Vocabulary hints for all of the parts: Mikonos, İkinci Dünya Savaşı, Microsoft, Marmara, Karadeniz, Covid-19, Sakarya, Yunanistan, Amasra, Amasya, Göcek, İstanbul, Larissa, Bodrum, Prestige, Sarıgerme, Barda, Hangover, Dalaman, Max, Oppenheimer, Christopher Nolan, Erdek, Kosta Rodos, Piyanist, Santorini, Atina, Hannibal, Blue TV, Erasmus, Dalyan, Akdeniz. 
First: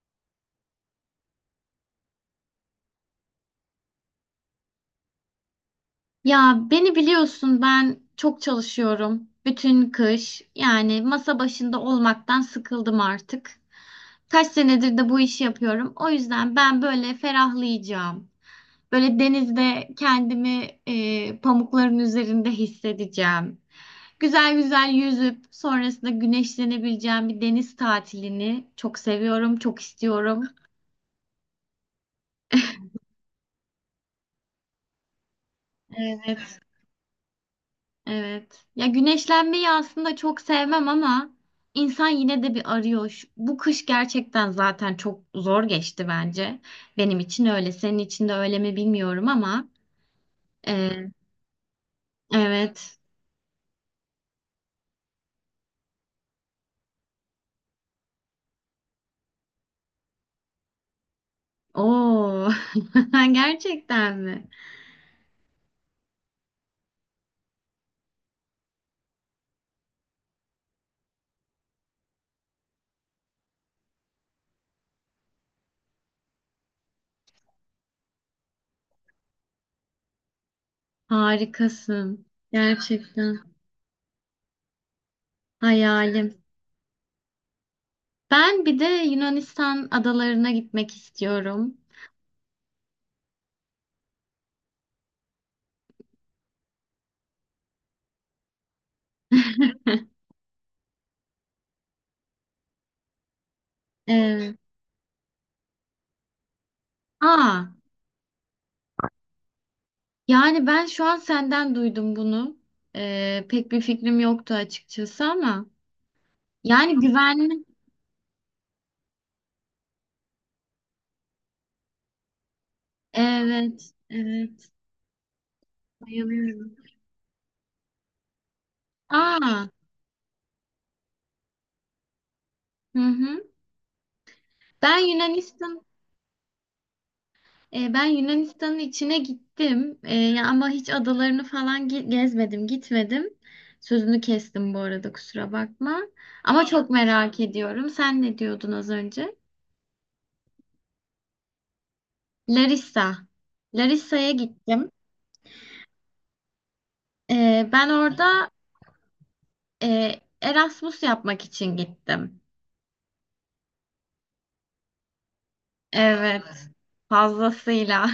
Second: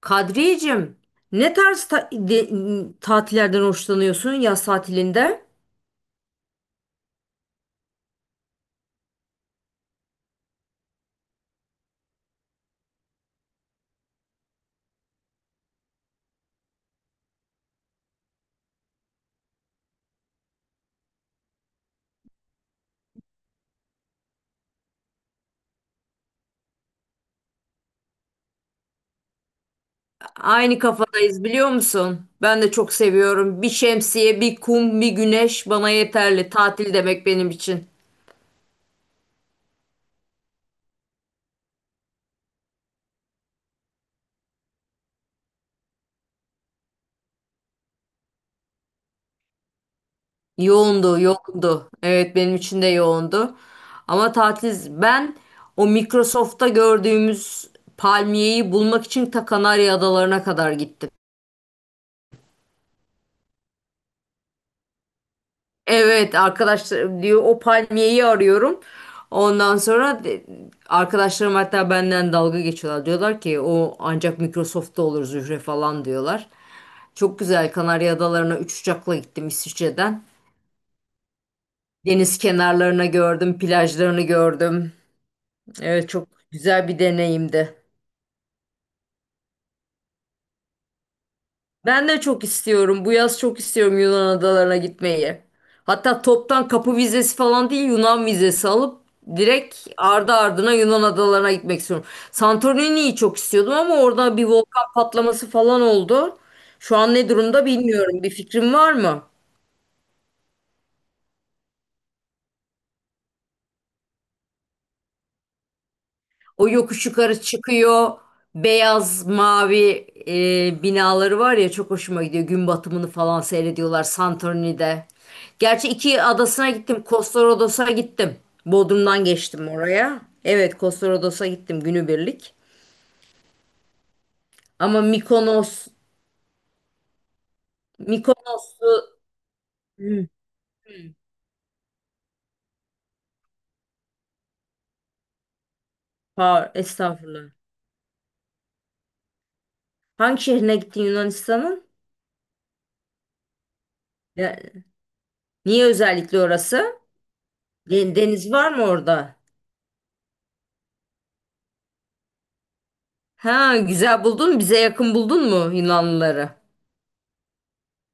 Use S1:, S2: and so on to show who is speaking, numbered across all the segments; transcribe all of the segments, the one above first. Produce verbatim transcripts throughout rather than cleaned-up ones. S1: Kadriyeciğim, ne tarz ta- de- tatillerden hoşlanıyorsun yaz tatilinde?
S2: Ya beni biliyorsun ben çok çalışıyorum. Bütün kış yani masa başında olmaktan sıkıldım artık. Kaç senedir de bu işi yapıyorum. O yüzden ben böyle ferahlayacağım. Böyle denizde kendimi e, pamukların üzerinde hissedeceğim. Güzel güzel yüzüp sonrasında güneşlenebileceğim bir deniz tatilini çok seviyorum, çok istiyorum.
S1: Aynı kafadayız biliyor musun? Ben de çok seviyorum. Bir şemsiye, bir kum, bir güneş bana yeterli.
S2: Evet.
S1: Tatil demek benim için.
S2: Evet. Ya güneşlenmeyi aslında çok sevmem ama insan yine de bir arıyor. Şu- Bu kış gerçekten zaten çok zor geçti bence. Benim için öyle. Senin için de öyle mi bilmiyorum ama. e,
S1: Yoğundu, yoğundu. Evet benim için de
S2: evet.
S1: yoğundu. Ama tatil, ben o Microsoft'ta gördüğümüz palmiyeyi bulmak için ta Kanarya Adalarına kadar gittim.
S2: Oo. Gerçekten mi?
S1: Evet arkadaşlar, diyor o palmiyeyi arıyorum. Ondan sonra de- arkadaşlarım hatta benden dalga geçiyorlar. Diyorlar ki o ancak Microsoft'ta olur Zühre falan diyorlar. Çok güzel Kanarya Adaları'na üç uçakla gittim İsviçre'den.
S2: Harikasın.
S1: Deniz kenarlarına
S2: Gerçekten.
S1: gördüm, plajlarını gördüm. Evet çok
S2: Hayalim.
S1: güzel bir deneyimdi.
S2: Ben bir de Yunanistan adalarına gitmek istiyorum.
S1: Ben de çok istiyorum. Bu yaz çok istiyorum Yunan adalarına gitmeyi. Hatta toptan kapı vizesi falan değil, Yunan vizesi alıp direkt ardı ardına Yunan adalarına gitmek istiyorum. Santorini'yi çok istiyordum ama orada bir
S2: Evet.
S1: volkan patlaması falan oldu. Şu an ne durumda
S2: Aa.
S1: bilmiyorum. Bir fikrin var mı?
S2: Yani ben şu an senden duydum bunu. Ee, pek bir fikrim yoktu açıkçası ama.
S1: O
S2: Yani
S1: yokuş yukarı
S2: güvenli.
S1: çıkıyor. Beyaz mavi e, binaları var ya, çok hoşuma gidiyor. Gün batımını falan
S2: Evet,
S1: seyrediyorlar
S2: evet.
S1: Santorini'de. Gerçi iki adasına
S2: Bayılıyorum.
S1: gittim. Kosta Rodos'a gittim. Bodrum'dan
S2: Aa,
S1: geçtim oraya. Evet, Kosta Rodos'a gittim günübirlik.
S2: hı hı. Ben
S1: Ama Mikonos,
S2: Yunanistan, e, Ben Yunanistan'ın
S1: Mikonos'u...
S2: içine gittim. E,
S1: Hı,
S2: ya ama hiç adalarını falan ge- gezmedim, gitmedim. Sözünü kestim bu arada kusura bakma. Ama
S1: par,
S2: çok merak
S1: estağfurullah.
S2: ediyorum. Sen ne diyordun az önce?
S1: Hangi şehrine gittin Yunanistan'ın?
S2: Larissa. Larissa'ya
S1: Ya-
S2: gittim.
S1: Niye özellikle orası?
S2: Ee, ben
S1: De-
S2: orada
S1: Deniz var mı orada?
S2: Ee, Erasmus yapmak için gittim.
S1: Ha, güzel buldun. Bize yakın buldun mu
S2: Evet,
S1: Yunanlıları?
S2: fazlasıyla.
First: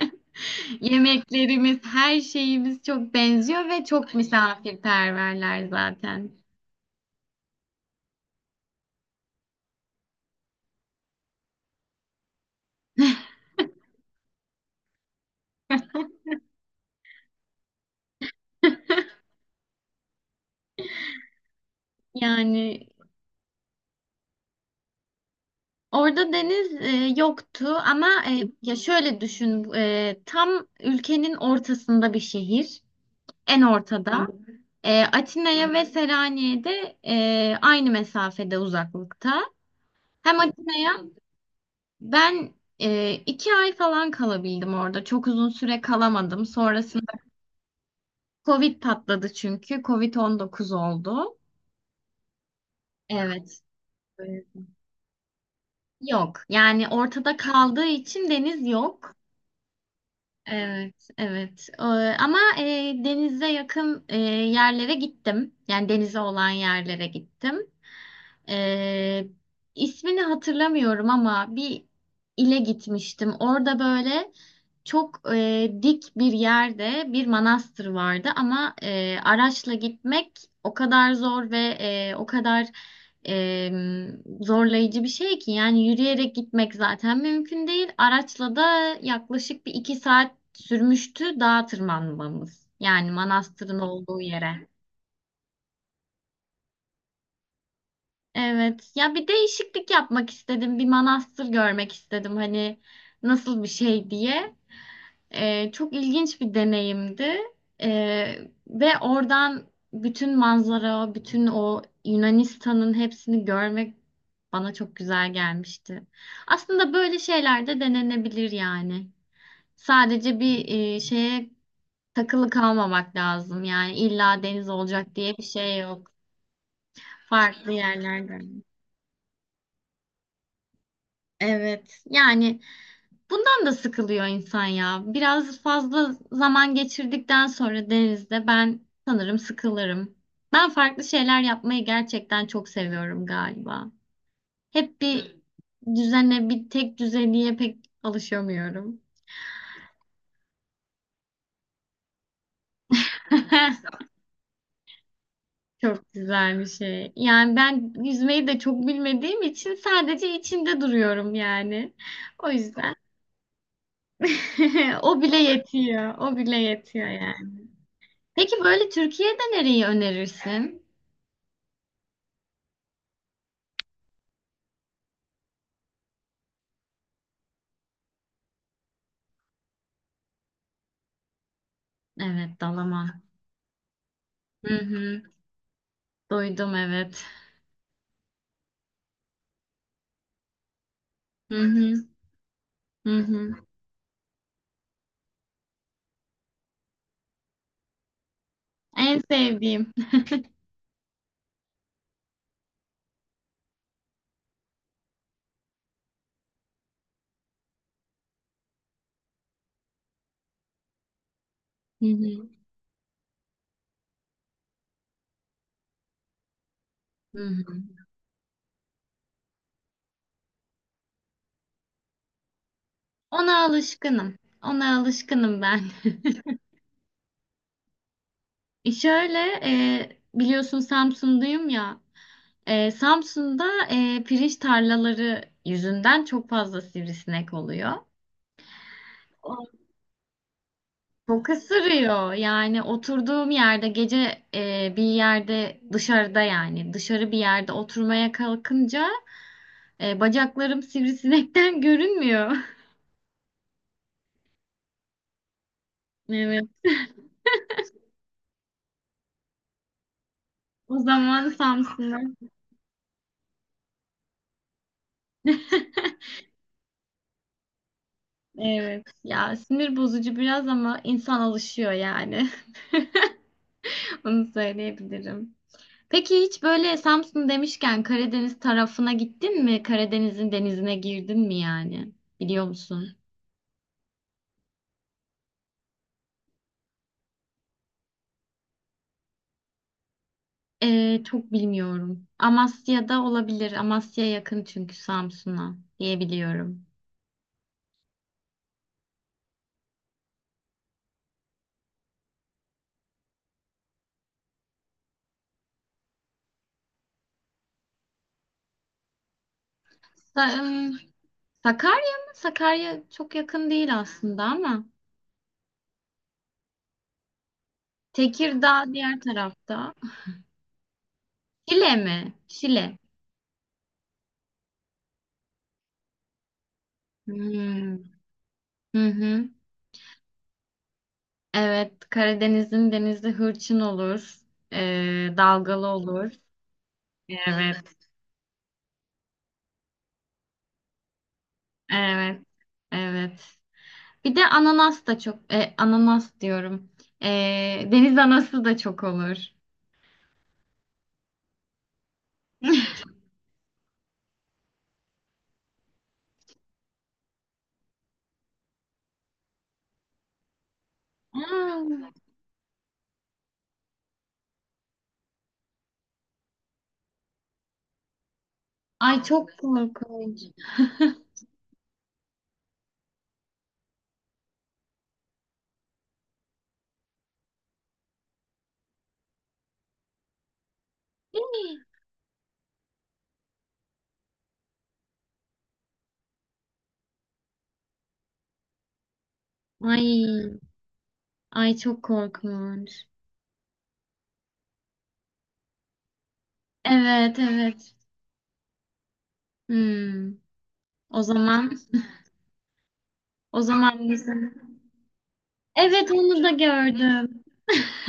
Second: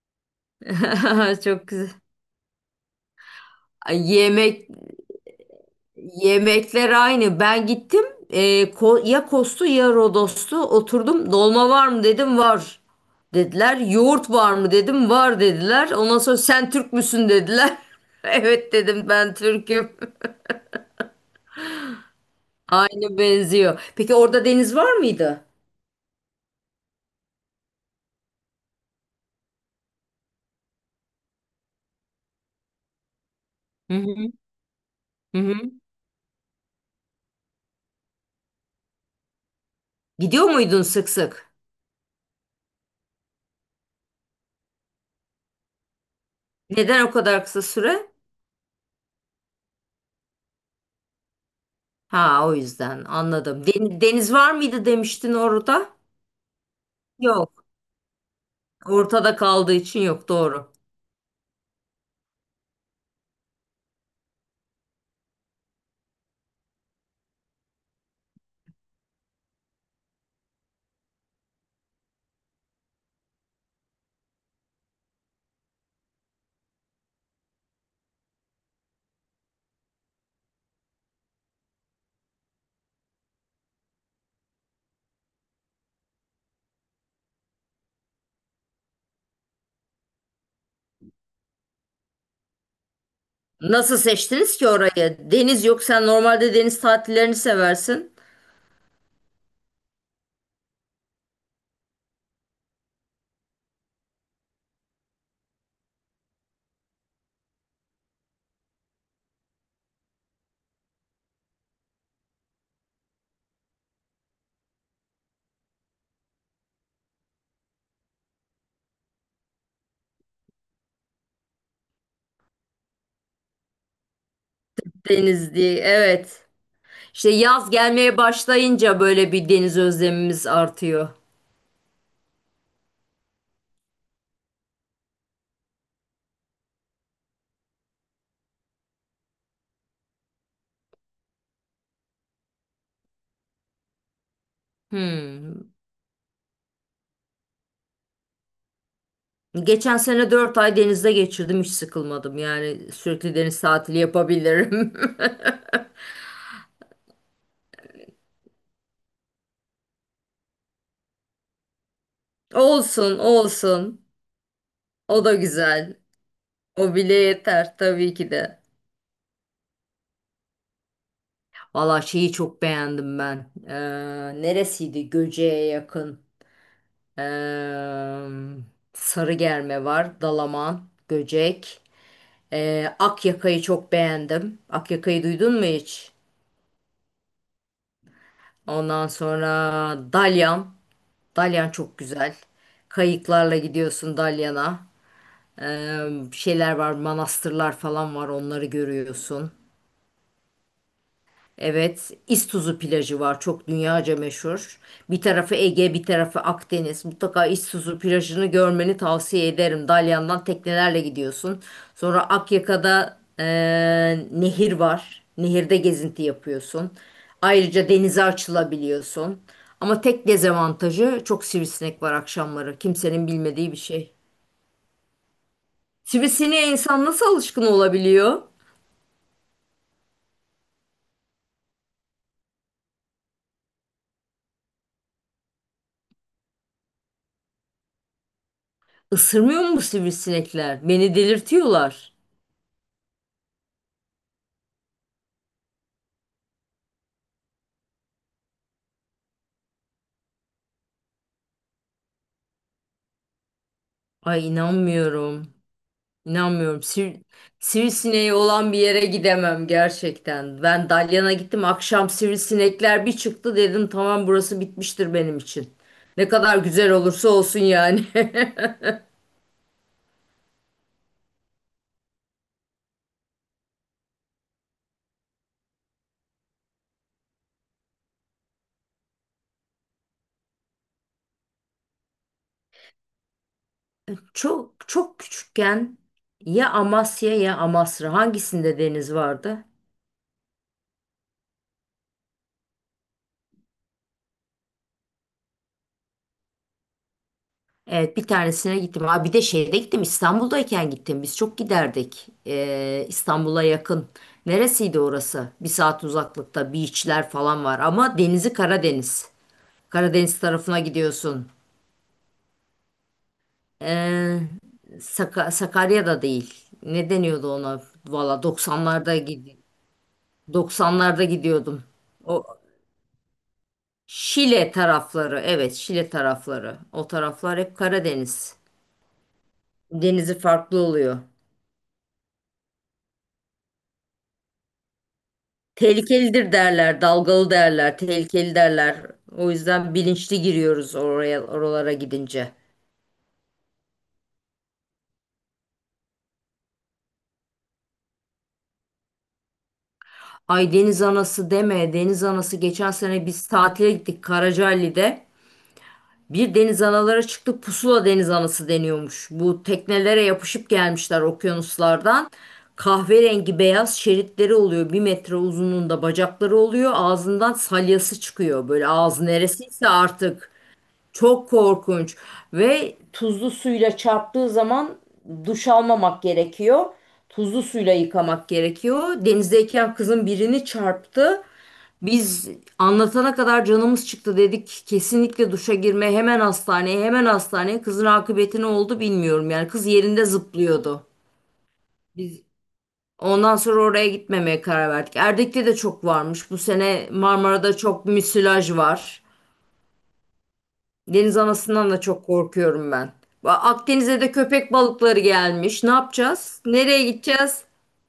S1: Çok
S2: Yemeklerimiz,
S1: güzel.
S2: her şeyimiz çok benziyor ve
S1: Ay,
S2: çok
S1: Yemek
S2: misafirperverler zaten.
S1: yemekler aynı. Ben gittim. e, Ko- ya Kostu ya Rodos'tu. Oturdum. Dolma var mı dedim, var dediler. Yoğurt var mı dedim, var dediler. Ondan sonra sen Türk müsün dediler. Evet dedim, ben Türk'üm.
S2: Yani
S1: Aynı benziyor. Peki orada deniz var mıydı?
S2: orada deniz e, yoktu ama e, ya şöyle düşün e, tam ülkenin ortasında bir şehir en
S1: Hı
S2: ortada.
S1: hı.
S2: E,
S1: Hı hı.
S2: Atina'ya ve Selanik'e de e, aynı mesafede uzaklıkta. Hem
S1: Gidiyor muydun
S2: Atina'ya
S1: sık sık?
S2: Ben e, iki ay falan kalabildim orada. Çok uzun süre kalamadım. Sonrasında
S1: Neden o kadar kısa süre?
S2: Covid patladı çünkü. kovid on dokuz oldu.
S1: Ha, o yüzden
S2: Evet.
S1: anladım. Den- Deniz
S2: Evet.
S1: var mıydı demiştin orada?
S2: Yok. Yani ortada
S1: Yok.
S2: kaldığı için deniz yok.
S1: Ortada kaldığı için yok, doğru.
S2: Evet, evet. Ee, ama e, denize yakın e, yerlere gittim. Yani denize olan yerlere gittim. Ee, ismini hatırlamıyorum ama bir ile gitmiştim. Orada böyle çok e, dik bir yerde bir manastır vardı ama e, araçla gitmek o kadar zor ve e, o kadar e, zorlayıcı bir şey ki yani yürüyerek gitmek zaten mümkün değil. Araçla da yaklaşık bir iki saat sürmüştü dağa tırmanmamız. Yani manastırın
S1: Nasıl
S2: olduğu
S1: seçtiniz
S2: yere.
S1: ki orayı? Deniz yok. Sen normalde deniz tatillerini seversin.
S2: Evet. Ya bir değişiklik yapmak istedim. Bir manastır görmek istedim. Hani nasıl bir şey diye. Ee, çok ilginç bir deneyimdi. Ee, Ve oradan bütün manzara, bütün o Yunanistan'ın hepsini görmek bana çok güzel gelmişti. Aslında böyle şeyler de denenebilir yani. Sadece bir e, şeye takılı kalmamak lazım. Yani illa deniz olacak diye bir
S1: Deniz
S2: şey
S1: diye.
S2: yok.
S1: Evet. İşte yaz
S2: Farklı
S1: gelmeye
S2: yerlerden.
S1: başlayınca böyle bir deniz özlemimiz artıyor.
S2: Evet. Yani bundan da sıkılıyor insan ya. Biraz fazla zaman geçirdikten sonra denizde ben sanırım sıkılırım. Ben farklı şeyler yapmayı gerçekten çok seviyorum galiba. Hep bir
S1: Hmm.
S2: düzene, bir tek düzeliğe pek alışamıyorum.
S1: Geçen sene dört ay denizde geçirdim. Hiç sıkılmadım. Yani sürekli deniz tatili yapabilirim.
S2: Çok güzel bir şey. Yani ben yüzmeyi de çok bilmediğim için sadece içinde duruyorum yani. O yüzden
S1: Olsun, olsun.
S2: o
S1: O da
S2: bile
S1: güzel.
S2: yetiyor. O bile
S1: O
S2: yetiyor
S1: bile
S2: yani.
S1: yeter tabii ki
S2: Peki
S1: de.
S2: böyle Türkiye'de nereyi önerirsin?
S1: Valla şeyi çok beğendim ben. Ee, neresiydi? Göce'ye yakın. Ee, Sarıgerme var. Dalaman, Göcek.
S2: Evet,
S1: Ee,
S2: dalaman.
S1: Akyaka'yı çok beğendim.
S2: Hı hı.
S1: Akyaka'yı duydun mu hiç?
S2: Duydum evet.
S1: Ondan sonra Dalyan.
S2: Hı
S1: Dalyan çok
S2: hı.
S1: güzel.
S2: Hı hı.
S1: Kayıklarla gidiyorsun Dalyan'a. Ee, şeyler var, manastırlar falan var. Onları
S2: En
S1: görüyorsun.
S2: sevdiğim.
S1: Evet, İztuzu plajı var, çok dünyaca meşhur. Bir tarafı Ege, bir tarafı Akdeniz. Mutlaka İztuzu plajını görmeni tavsiye ederim. Dalyan'dan teknelerle gidiyorsun.
S2: Hı
S1: Sonra
S2: hı.
S1: Akyaka'da eee, nehir var. Nehirde gezinti yapıyorsun.
S2: Hı hı.
S1: Ayrıca denize açılabiliyorsun. Ama tek dezavantajı, çok sivrisinek var akşamları. Kimsenin
S2: Ona
S1: bilmediği bir şey.
S2: alışkınım. Ona alışkınım ben.
S1: Sivrisineğe insan nasıl alışkın olabiliyor?
S2: E Şöyle e, biliyorsun Samsun'dayım ya. E, Samsun'da e, pirinç tarlaları yüzünden çok fazla sivrisinek oluyor.
S1: Isırmıyor
S2: O
S1: mu bu sivrisinekler? Beni
S2: Çok
S1: delirtiyorlar.
S2: ısırıyor. Yani oturduğum yerde gece e, bir yerde dışarıda yani dışarı bir yerde oturmaya kalkınca E, bacaklarım sivrisinekten görünmüyor.
S1: Ay, inanmıyorum.
S2: Evet.
S1: İnanmıyorum. Sir, sivrisineği olan bir yere gidemem gerçekten. Ben
S2: O
S1: Dalyan'a
S2: zaman
S1: gittim. Akşam
S2: Samsun'a.
S1: sivrisinekler bir çıktı, dedim tamam burası bitmiştir benim için. Ne kadar güzel olursa olsun yani.
S2: Evet. Ya sinir bozucu biraz ama insan alışıyor yani. Onu söyleyebilirim. Peki hiç böyle Samsun demişken Karadeniz tarafına gittin mi? Karadeniz'in denizine girdin mi yani? Biliyor musun?
S1: Çok çok küçükken ya Amasya ya Amasra, hangisinde deniz vardı?
S2: Ee, çok bilmiyorum. Amasya'da olabilir. Amasya yakın çünkü Samsun'a diyebiliyorum.
S1: Evet, bir tanesine gittim. Aa, bir de şeyde gittim, İstanbul'dayken gittim. Biz çok giderdik. Ee, İstanbul'a yakın. Neresiydi orası? Bir saat uzaklıkta beachler falan var ama denizi Karadeniz. Karadeniz
S2: Sa-
S1: tarafına
S2: ım,
S1: gidiyorsun.
S2: Sakarya mı? Sakarya çok yakın değil
S1: Ee,
S2: aslında ama.
S1: Saka- Sakarya'da değil. Ne deniyordu ona? Valla
S2: Tekirdağ
S1: 90'larda
S2: diğer
S1: gidi
S2: tarafta.
S1: doksanlarda gidiyordum.
S2: Şile mi?
S1: O
S2: Şile.
S1: Şile tarafları. Evet, Şile tarafları. O taraflar hep
S2: Hmm.
S1: Karadeniz.
S2: Hı hı.
S1: Denizi farklı oluyor.
S2: Evet, Karadeniz'in denizi hırçın olur. Ee, dalgalı olur.
S1: Tehlikelidir derler, dalgalı
S2: Evet,
S1: derler, tehlikeli derler. O yüzden bilinçli giriyoruz oraya, oralara
S2: evet,
S1: gidince.
S2: evet. Bir de ananas da çok, e, ananas diyorum. Ee, deniz anası da çok olur.
S1: Ay, deniz anası deme, deniz anası geçen sene biz tatile gittik Karacaali'de. Bir deniz analara çıktık, pusula deniz anası deniyormuş. Bu teknelere yapışıp gelmişler
S2: Aa,
S1: okyanuslardan. Kahverengi beyaz şeritleri oluyor. Bir metre uzunluğunda bacakları oluyor. Ağzından salyası çıkıyor. Böyle
S2: ay
S1: ağzı
S2: çok
S1: neresiyse
S2: korkunç.
S1: artık. Çok korkunç ve tuzlu suyla çarptığı zaman duş almamak gerekiyor. Tuzlu suyla yıkamak gerekiyor. Denizdeyken kızın birini çarptı. Biz anlatana kadar canımız çıktı, dedik kesinlikle duşa girme, hemen hastaneye, hemen hastaneye. Kızın akıbeti ne oldu bilmiyorum. Yani kız yerinde
S2: Ay,
S1: zıplıyordu.
S2: ay çok
S1: Biz
S2: korkunç.
S1: ondan sonra oraya gitmemeye karar verdik. Erdek'te de çok varmış. Bu sene
S2: Evet,
S1: Marmara'da
S2: evet.
S1: çok müsilaj var.
S2: Hmm. O
S1: Deniz
S2: zaman
S1: anasından da çok korkuyorum ben. Ba-
S2: O zaman
S1: Akdeniz'e de
S2: bizim.
S1: köpek balıkları gelmiş. Ne
S2: Evet onu da
S1: yapacağız? Nereye
S2: gördüm.
S1: gideceğiz?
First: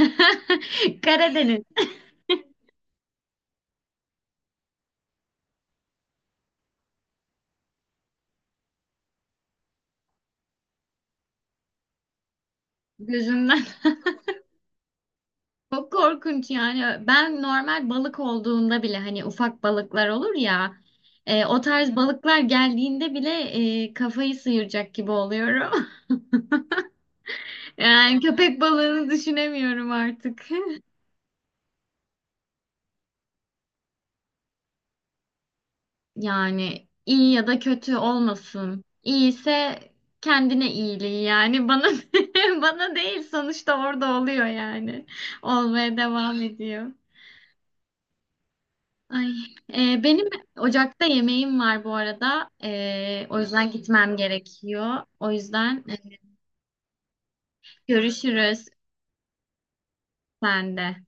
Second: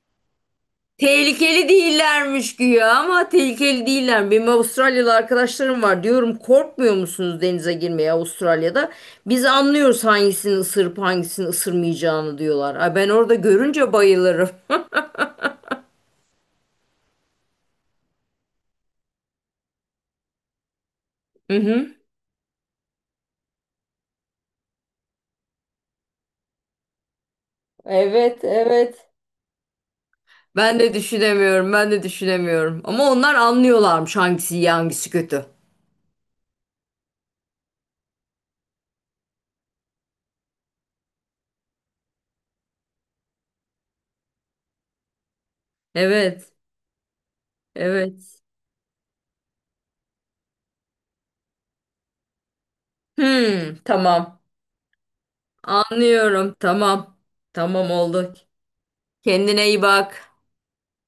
S2: Karadeniz
S1: Tehlikeli değillermiş güya, ama tehlikeli değiller. Benim Avustralyalı arkadaşlarım var. Diyorum, korkmuyor musunuz denize girmeye Avustralya'da? Biz anlıyoruz hangisini ısırıp hangisini ısırmayacağını, diyorlar. Ay, ben orada
S2: gözümden.
S1: görünce bayılırım.
S2: Çok korkunç yani. Ben normal balık olduğunda bile hani ufak balıklar olur ya. E,
S1: Hı
S2: o tarz
S1: hı.
S2: balıklar geldiğinde bile e, kafayı sıyıracak gibi oluyorum. Yani
S1: Evet,
S2: köpek
S1: evet.
S2: balığını düşünemiyorum artık.
S1: Ben de düşünemiyorum, ben de düşünemiyorum. Ama onlar anlıyorlarmış hangisi iyi, hangisi kötü.
S2: Yani iyi ya da kötü olmasın. İyiyse kendine iyiliği yani bana bana değil sonuçta orada oluyor yani. Olmaya devam
S1: Evet,
S2: ediyor.
S1: evet.
S2: Ay, e, benim ocakta yemeğim var bu arada. E, o yüzden
S1: Hmm,
S2: gitmem
S1: tamam.
S2: gerekiyor. O yüzden e,
S1: Anlıyorum. Tamam. Tamam oldu.
S2: görüşürüz
S1: Kendine iyi bak.
S2: sen de.